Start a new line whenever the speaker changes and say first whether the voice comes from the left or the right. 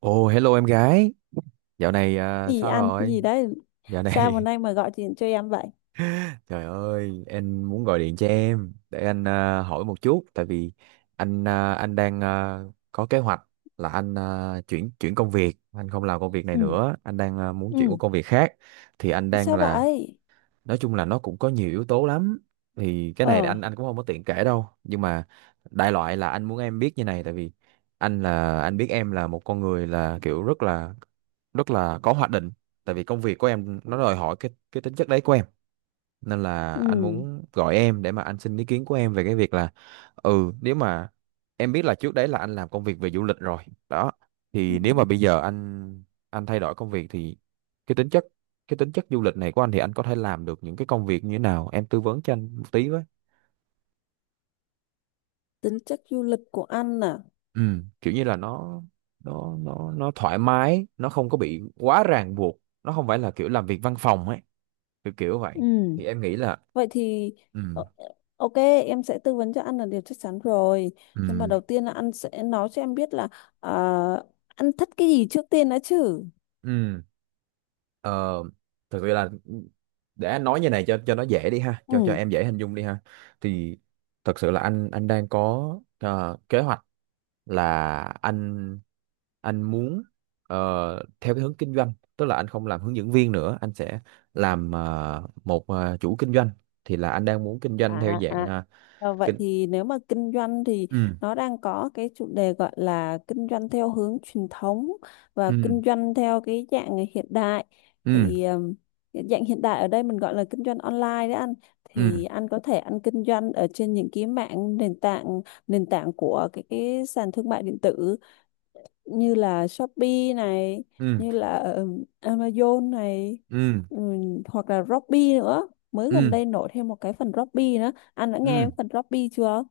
right: Ồ, hello em gái. Dạo này à,
left: Gì
right: sao
left: ăn gì
right: rồi?
left: đấy?
right: Dạo
left: Sao hôm
right: này,
left: nay mà gọi điện cho em vậy?
right: trời ơi, em muốn gọi điện cho em để anh hỏi một chút, tại vì anh đang có kế hoạch là anh chuyển chuyển công việc, anh không làm công việc này
left: ừ
right: nữa, anh đang muốn chuyển qua
left: ừ
right: công việc khác. Thì anh đang
left: Sao
right: là,
left: vậy?
right: Nói chung là nó cũng có nhiều yếu tố lắm. Thì cái này
left: Ờ.
right: anh cũng không có tiện kể đâu, nhưng mà đại loại là anh muốn em biết như này, tại vì anh biết em là một con người là kiểu rất là có hoạch định, tại vì công việc của em nó đòi hỏi cái tính chất đấy của em, nên là
left: Ừ.
right: anh muốn gọi em để mà anh xin ý kiến của em về cái việc là. Ừ, nếu mà em biết là trước đấy là anh làm công việc về du lịch rồi đó,
left: Ừ.
right: thì nếu mà bây giờ anh thay đổi công việc thì cái tính chất cái tính chất du lịch này của anh thì anh có thể làm được những cái công việc như thế nào, em tư vấn cho anh một tí với.
left: Tính chất du lịch của anh à?
right: Ừ, kiểu như là nó thoải mái, nó không có bị quá ràng buộc, nó không phải là kiểu làm việc văn phòng ấy, kiểu kiểu vậy.
left: Ừ.
right: Thì em nghĩ là.
left: Vậy thì
right: Ừ.
left: ờ, ok, em sẽ tư vấn cho anh là điều chắc chắn rồi,
right: Ừ.
left: nhưng mà đầu tiên là anh sẽ nói cho em biết là ờ, anh thích cái gì trước tiên đã chứ.
right: Ừ. ờ, Thực sự là, để nói như này cho nó dễ đi ha, cho
left: Ừ.
right: em dễ hình dung đi ha, thì thật sự là anh đang có kế hoạch là anh muốn theo cái hướng kinh doanh, tức là anh không làm hướng dẫn viên nữa, anh sẽ làm một, chủ kinh doanh. Thì là anh đang muốn kinh doanh theo
left: À,
right: dạng
left: à.
right: ờ,
left: Ờ, vậy
right: kinh
left: thì nếu mà kinh doanh thì
right: ừ.
left: nó đang có cái chủ đề gọi là kinh doanh theo hướng truyền thống và
right: Ừ.
left: kinh doanh theo cái dạng hiện đại.
right: Ừ.
left: Thì cái dạng hiện đại ở đây mình gọi là kinh doanh online đấy anh.
right: Ừ.
left: Thì anh có thể anh kinh doanh ở trên những cái mạng nền tảng, nền tảng của cái sàn thương mại điện tử, như là Shopee này,
right: Ừ.
left: như là Amazon này,
right: Ừ.
left: hoặc là Robby nữa, mới gần
right: Ừ.
left: đây nổi thêm một cái phần Robby nữa. Anh đã
right: Ừ.
left: nghe phần Robby chưa?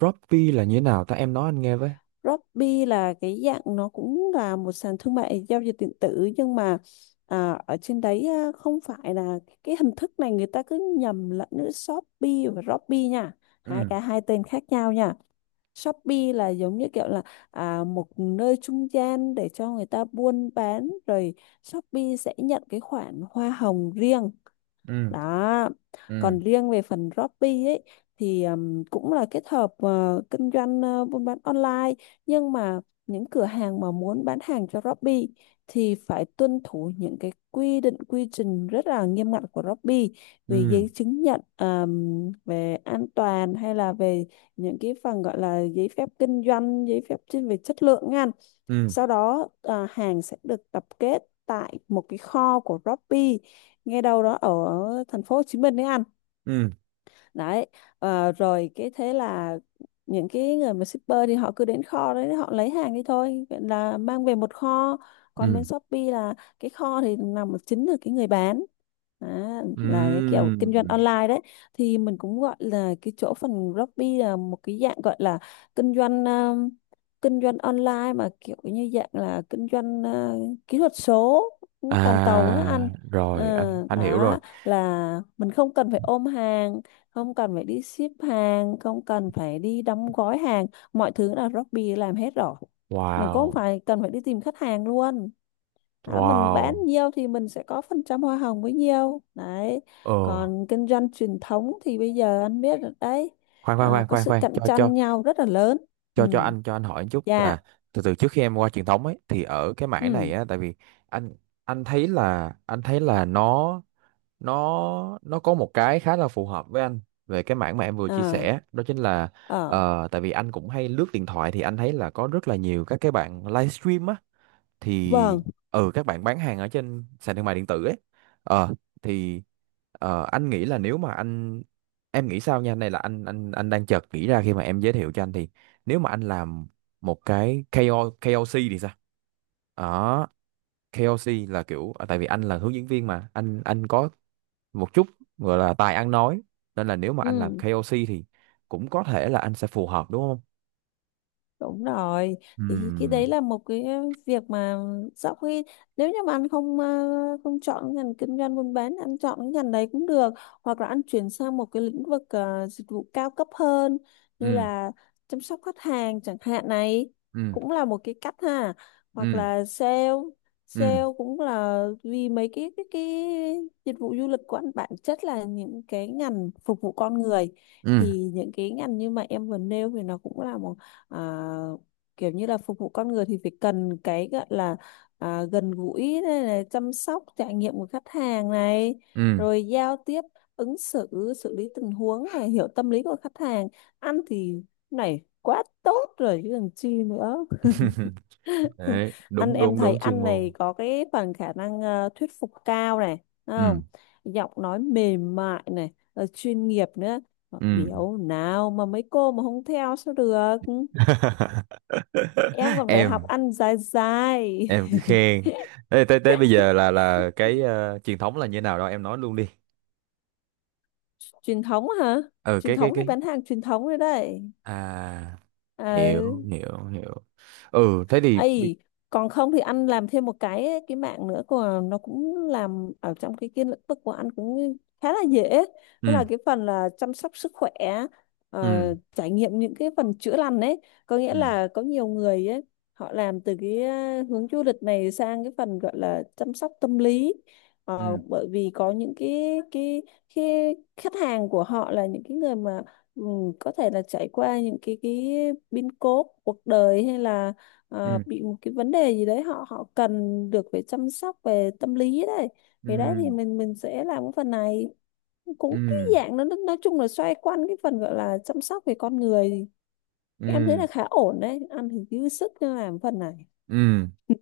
right: Droppy là như thế nào ta, em nói anh nghe với.
left: Robby là cái dạng nó cũng là một sàn thương mại giao dịch điện tử, nhưng mà à, ở trên đấy à, không phải là cái hình thức này. Người ta cứ nhầm lẫn giữa Shopee và Robby nha, hai
right: Ừ.
left: cái hai tên khác nhau nha. Shopee là giống như kiểu là à, một nơi trung gian để cho người ta buôn bán rồi Shopee sẽ nhận cái khoản hoa hồng riêng,
right: Ừ.
left: đó.
right: Ừ.
left: Còn riêng về phần Shopee ấy, thì cũng là kết hợp kinh doanh, buôn bán online, nhưng mà những cửa hàng mà muốn bán hàng cho Shopee thì phải tuân thủ những cái quy định quy trình rất là nghiêm ngặt của Shopee về
right: Ừ.
left: giấy chứng nhận, về an toàn, hay là về những cái phần gọi là giấy phép kinh doanh, giấy phép chuyên về chất lượng nha.
right: Ừ.
left: Sau đó à, hàng sẽ được tập kết tại một cái kho của Shopee, ngay đâu đó ở thành phố Hồ Chí Minh đấy anh.
right: Ừ.
left: Đấy, ờ, rồi cái thế là những cái người mà shipper thì họ cứ đến kho đấy họ lấy hàng đi thôi, vậy là mang về một kho. Còn
right: Ừ.
left: bên Shopee là cái kho thì nằm ở chính là cái người bán. Đó, là cái kiểu
right: Ừ.
left: kinh doanh online đấy. Thì mình cũng gọi là cái chỗ phần Shopee là một cái dạng gọi là kinh doanh, kinh doanh online mà kiểu như dạng là kinh doanh kỹ thuật số toàn cầu á anh.
right: À
left: Ờ,
right: rồi, anh hiểu rồi.
left: đó là mình không cần phải ôm hàng, không cần phải đi ship hàng, không cần phải đi đóng gói hàng, mọi thứ là Shopee làm hết rồi. Mình cũng không
right: Wow.
left: phải cần phải đi tìm khách hàng luôn. Đó, mình bán
right: Wow.
left: nhiều thì mình sẽ có phần trăm hoa hồng bấy nhiều. đấy.
right: Ờ,
left: Còn kinh doanh truyền thống thì bây giờ anh biết rồi đấy,
right: khoan khoan
left: à,
right: khoan
left: có
right: khoan
left: sự
right: khoan,
left: cạnh
right: cho cho
left: tranh nhau rất là lớn. Ừ.
right: cho cho anh cho anh hỏi một chút
left: Dạ.
right: là, từ từ trước khi em qua truyền thống ấy thì ở cái mảng này
left: Ừ.
right: á, tại vì anh, anh thấy là nó, nó có một cái khá là phù hợp với anh về cái mảng mà em vừa chia
left: À.
right: sẻ đó, chính là
left: Ờ.
right: tại vì anh cũng hay lướt điện thoại thì anh thấy là có rất là nhiều các cái bạn livestream á, thì.
left: Vâng.
right: Ừ, các bạn bán hàng ở trên sàn thương mại điện tử ấy. ờ thì anh nghĩ là nếu mà anh em nghĩ sao nha, này là anh đang chợt nghĩ ra khi mà em giới thiệu cho anh, thì nếu mà anh làm một cái ca O ca O KOC thì sao đó. KOC là kiểu tại vì anh là hướng dẫn viên mà anh có một chút gọi là tài ăn nói, nên là nếu mà anh làm
left: Ừ.
right: KOC thì cũng có thể là anh sẽ phù hợp, đúng không?
left: Đúng rồi, thì cái
right: Ừm.
left: đấy là một cái việc mà sau khi, nếu như mà anh không không chọn cái ngành kinh doanh buôn bán, anh chọn cái ngành đấy cũng được, hoặc là anh chuyển sang một cái lĩnh vực dịch vụ cao cấp hơn, như
right: Ừm.
left: là chăm sóc khách hàng chẳng hạn này,
right: Ừm.
left: cũng là một cái cách ha, hoặc
right: Ừm.
left: là sale,
right: Ừm.
left: sale cũng là vì mấy cái cái dịch vụ du lịch của anh bản chất là những cái ngành phục vụ con người.
right: Ừm.
left: Thì những cái ngành như mà em vừa nêu thì nó cũng là một à, kiểu như là phục vụ con người thì phải cần cái gọi là à, gần gũi này, này, chăm sóc trải nghiệm của khách hàng này,
right: Ừm.
left: rồi giao tiếp, ứng xử, xử lý tình huống này, hiểu tâm lý của khách hàng. Ăn thì này quá tốt rồi chứ còn chi nữa.
right: Đấy,
left: Ăn,
right: đúng
left: em
right: đúng
left: thấy
right: đúng chuyên
left: ăn này
right: môn.
left: có cái phần khả năng thuyết phục cao này, đúng không?
right: Ừm.
left: Giọng nói mềm mại này, rồi chuyên nghiệp nữa. Mà
right: Ừm.
left: biểu nào mà mấy cô mà không theo sao được. Em còn phải học
right: Em
left: ăn dài dài.
right: em cứ khen. Ê, tới tới bây giờ là cái truyền thống là như nào đó em nói luôn đi.
left: Truyền thống hả?
right: Ừ,
left: Truyền thống thì
right: cái
left: bán hàng truyền thống rồi đấy.
right: à, hiểu
left: Ừ.
right: hiểu hiểu. Ừ thế thì.
left: Ấy, còn không thì anh làm thêm một cái mạng nữa của nó, cũng làm ở trong cái lĩnh vực của anh cũng khá là dễ. Đó
right: Ừ.
left: là cái phần là chăm sóc sức khỏe,
right: Ừ.
left: ờ, trải nghiệm những cái phần chữa lành ấy, có nghĩa
right: Ừ.
left: là có nhiều người ấy họ làm từ cái hướng du lịch này sang cái phần gọi là chăm sóc tâm lý. Ờ, bởi vì có những cái khách hàng của họ là những cái người mà ừ, có thể là trải qua những cái biến cố cuộc đời, hay là
right: Ừ.
left: bị một cái vấn đề gì đấy, họ họ cần được về chăm sóc về tâm lý đấy.
right: Ừ.
left: Thì đấy thì mình sẽ làm cái phần này, cũng cái
right: Ừ.
left: dạng nói chung là xoay quanh cái phần gọi là chăm sóc về con người. Em thấy
right: Ừ.
left: là khá ổn đấy, ăn thì dư sức nên làm phần này.
right: Ừ.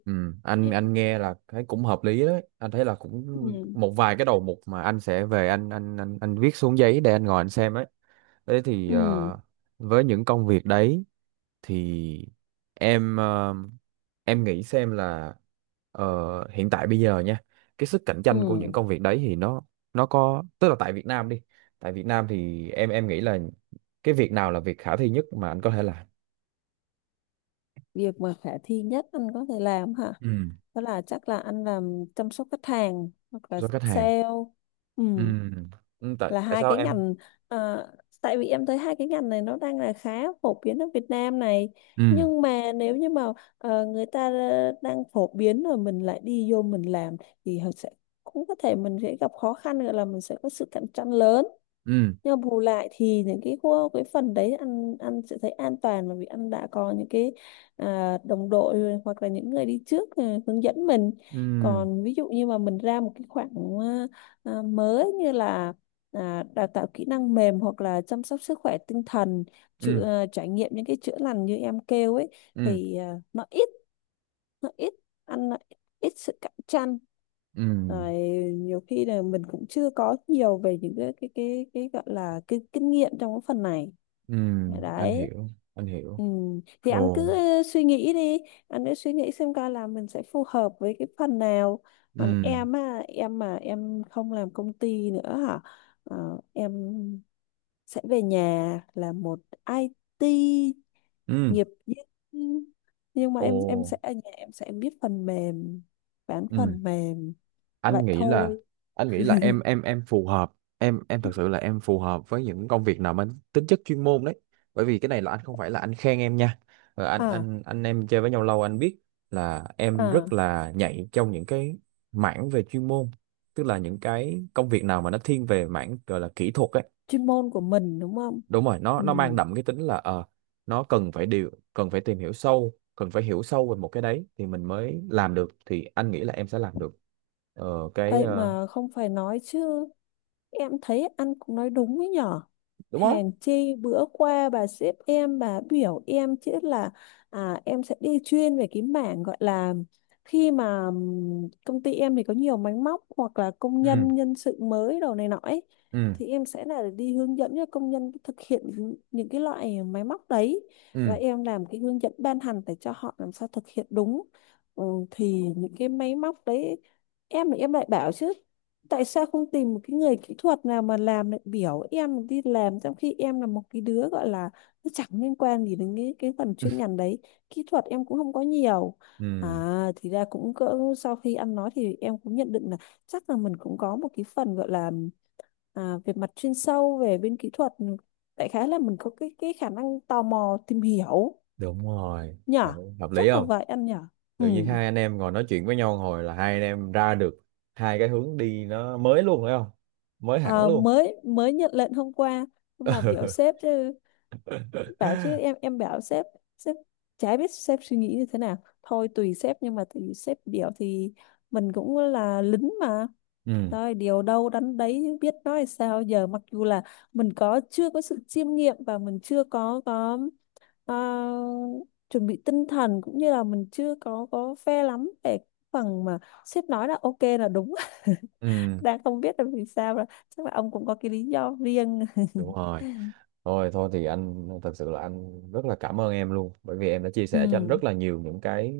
right: Ừ. anh
left: Ừ.
right: anh nghe là thấy cũng hợp lý đấy, anh thấy là cũng một vài cái đầu mục mà anh sẽ về, anh, anh viết xuống giấy để anh ngồi anh xem ấy. Thế thì
left: Ừ.
right: với những công việc đấy thì em ờ, em nghĩ xem là hiện tại bây giờ nha, cái sức cạnh
left: Ừ.
right: tranh của những công việc đấy thì nó có tức là tại Việt Nam đi, tại Việt Nam thì em nghĩ là cái việc nào là việc khả thi nhất mà anh có thể làm.
left: Việc mà khả thi nhất anh có thể làm hả?
right: Ừ.
left: Đó là chắc là anh làm chăm sóc khách hàng hoặc là
right: Cho khách hàng.
left: sale. Ừ,
right: Ừ, ừ, tại
left: là
right: tại
left: hai
right: sao
left: cái
right: em.
left: ngành, ờ, tại vì em thấy hai cái ngành này nó đang là khá phổ biến ở Việt Nam này.
right: Ừ.
left: Nhưng mà nếu như mà người ta đang phổ biến rồi mình lại đi vô mình làm, thì họ sẽ, cũng có thể mình sẽ gặp khó khăn, gọi là mình sẽ có sự cạnh tranh lớn.
right: Ừ.
left: Nhưng mà bù lại thì những cái khu cái phần đấy ăn, ăn sẽ thấy an toàn, bởi vì ăn đã có những cái à, đồng đội rồi, hoặc là những người đi trước à, hướng dẫn mình.
right: Ừ.
left: Còn ví dụ như mà mình ra một cái khoảng à, à, mới, như là à, đào tạo kỹ năng mềm, hoặc là chăm sóc sức khỏe tinh thần,
right: Ừ.
left: chữa, à, trải nghiệm những cái chữa lành như em kêu ấy,
right: Ừ.
left: thì à, nó ít nó ít sự cạnh tranh.
right: Ừ.
left: Rồi, nhiều khi là mình cũng chưa có nhiều về những cái gọi là cái kinh nghiệm trong cái phần này.
right: Ừ.
left: Dạ,
right: Anh
left: đấy.
right: hiểu, anh hiểu.
left: Ừ. Thì anh
right: Ồ.
left: cứ suy nghĩ đi, anh cứ suy nghĩ xem coi là mình sẽ phù hợp với cái phần nào. Còn
right: Ừ.
left: em á, em mà em không làm công ty nữa hả? Ờ, em sẽ về nhà làm một IT
right: Ừ.
left: nghiệp, nhưng nhưng mà
right: Ồ.
left: em sẽ ở nhà em sẽ biết phần mềm, bán
right: Ừ,
left: phần mềm, vậy
right: anh nghĩ là
left: thôi.
right: anh nghĩ là em phù hợp, em thật sự là em phù hợp với những công việc nào mang tính chất chuyên môn đấy, bởi vì cái này là anh không phải là anh khen em nha. Ờ, anh
left: À,
right: anh anh em chơi với nhau lâu anh biết là em
left: à,
right: rất là nhạy trong những cái mảng về chuyên môn, tức là những cái công việc nào mà nó thiên về mảng gọi là kỹ thuật ấy.
left: chuyên môn của mình đúng không?
right: Đúng rồi, nó
left: Ừ.
right: nó mang đậm cái tính là. Ờ nó cần phải tìm hiểu sâu, cần phải hiểu sâu về một cái đấy thì mình mới làm được, thì anh nghĩ là em sẽ làm được ờ, cái
left: Ấy
right: ờ,
left: mà không phải nói chứ, em thấy anh cũng nói đúng ấy nhở.
right: đúng không.
left: Hèn chi bữa qua bà sếp em bà biểu em chứ là à, em sẽ đi chuyên về cái mảng gọi là, khi mà công ty em thì có nhiều máy móc, hoặc là công
right: Ừ.
left: nhân, nhân sự mới đồ này nọ ấy,
right: Ừ.
left: thì em sẽ là đi hướng dẫn cho công nhân thực hiện những cái loại máy móc đấy, và
right: Ừ.
left: em làm cái hướng dẫn ban hành để cho họ làm sao thực hiện đúng. Ừ, thì những cái máy móc đấy, em thì em lại bảo chứ, tại sao không tìm một cái người kỹ thuật nào mà làm lại biểu em đi làm, trong khi em là một cái đứa gọi là nó chẳng liên quan gì đến cái phần chuyên ngành đấy, kỹ thuật em cũng không có nhiều.
right: Ừ.
left: À thì ra cũng cỡ sau khi ăn nói thì em cũng nhận định là chắc là mình cũng có một cái phần gọi là à, về mặt chuyên sâu về bên kỹ thuật, đại khái là mình có cái khả năng tò mò tìm hiểu.
right: Đúng rồi.
left: Nhở?
right: Đấy, hợp lý
left: Chắc là
right: không?
left: vậy anh nhở. Ừ,
right: Tự nhiên hai anh em ngồi nói chuyện với nhau hồi là hai anh em ra được hai cái hướng đi nó mới luôn, phải không? Mới hẳn
left: à,
right: luôn.
left: mới mới nhận lệnh hôm qua. Mà biểu sếp chứ, bảo chứ, em bảo sếp. Sếp chả biết sếp suy nghĩ như thế nào, thôi tùy sếp, nhưng mà tùy sếp biểu thì mình cũng là lính mà,
right: Ừ.
left: rồi điều đâu đánh đấy chứ biết nói sao giờ. Mặc dù là mình có chưa có sự chiêm nghiệm, và mình chưa có ờ, chuẩn bị tinh thần, cũng như là mình chưa có phe lắm về cái phần mà sếp nói là ok là đúng.
right: Ừ.
left: Đang không biết là vì sao, rồi chắc là ông cũng có cái lý do riêng.
right: Đúng rồi. Thôi, thôi thì anh thật sự là anh rất là cảm ơn em luôn, bởi vì em đã chia
left: Ừ.
right: sẻ cho anh rất là nhiều những cái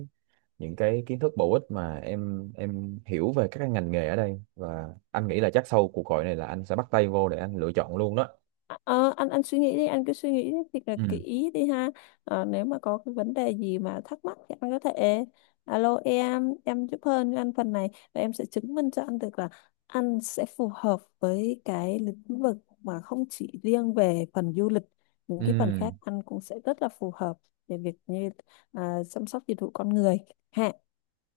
right: những cái kiến thức bổ ích mà em hiểu về các cái ngành nghề ở đây, và anh nghĩ là chắc sau cuộc gọi này là anh sẽ bắt tay vô để anh lựa chọn luôn đó.
left: Ờ, anh suy nghĩ đi, anh cứ suy nghĩ thiệt là
right: Ừ.
left: kỹ đi ha. Ờ, nếu mà có cái vấn đề gì mà thắc mắc thì anh có thể alo em giúp hơn cho anh phần này, và em sẽ chứng minh cho anh được là anh sẽ phù hợp với cái lĩnh vực mà không chỉ riêng về phần du lịch, những cái phần
right: Ừ.
left: khác anh cũng sẽ rất là phù hợp, về việc như à, chăm sóc dịch vụ con người, ha.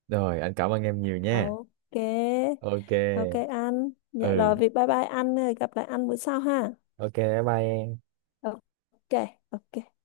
right: Rồi, anh cảm ơn em nhiều nha.
left: Ok.
right: Ok.
left: Ok anh, dạ rồi
right: Ừ.
left: vậy, bye bye, anh gặp lại anh bữa sau ha.
right: Ok, bye bye em.
left: Ok. Ok.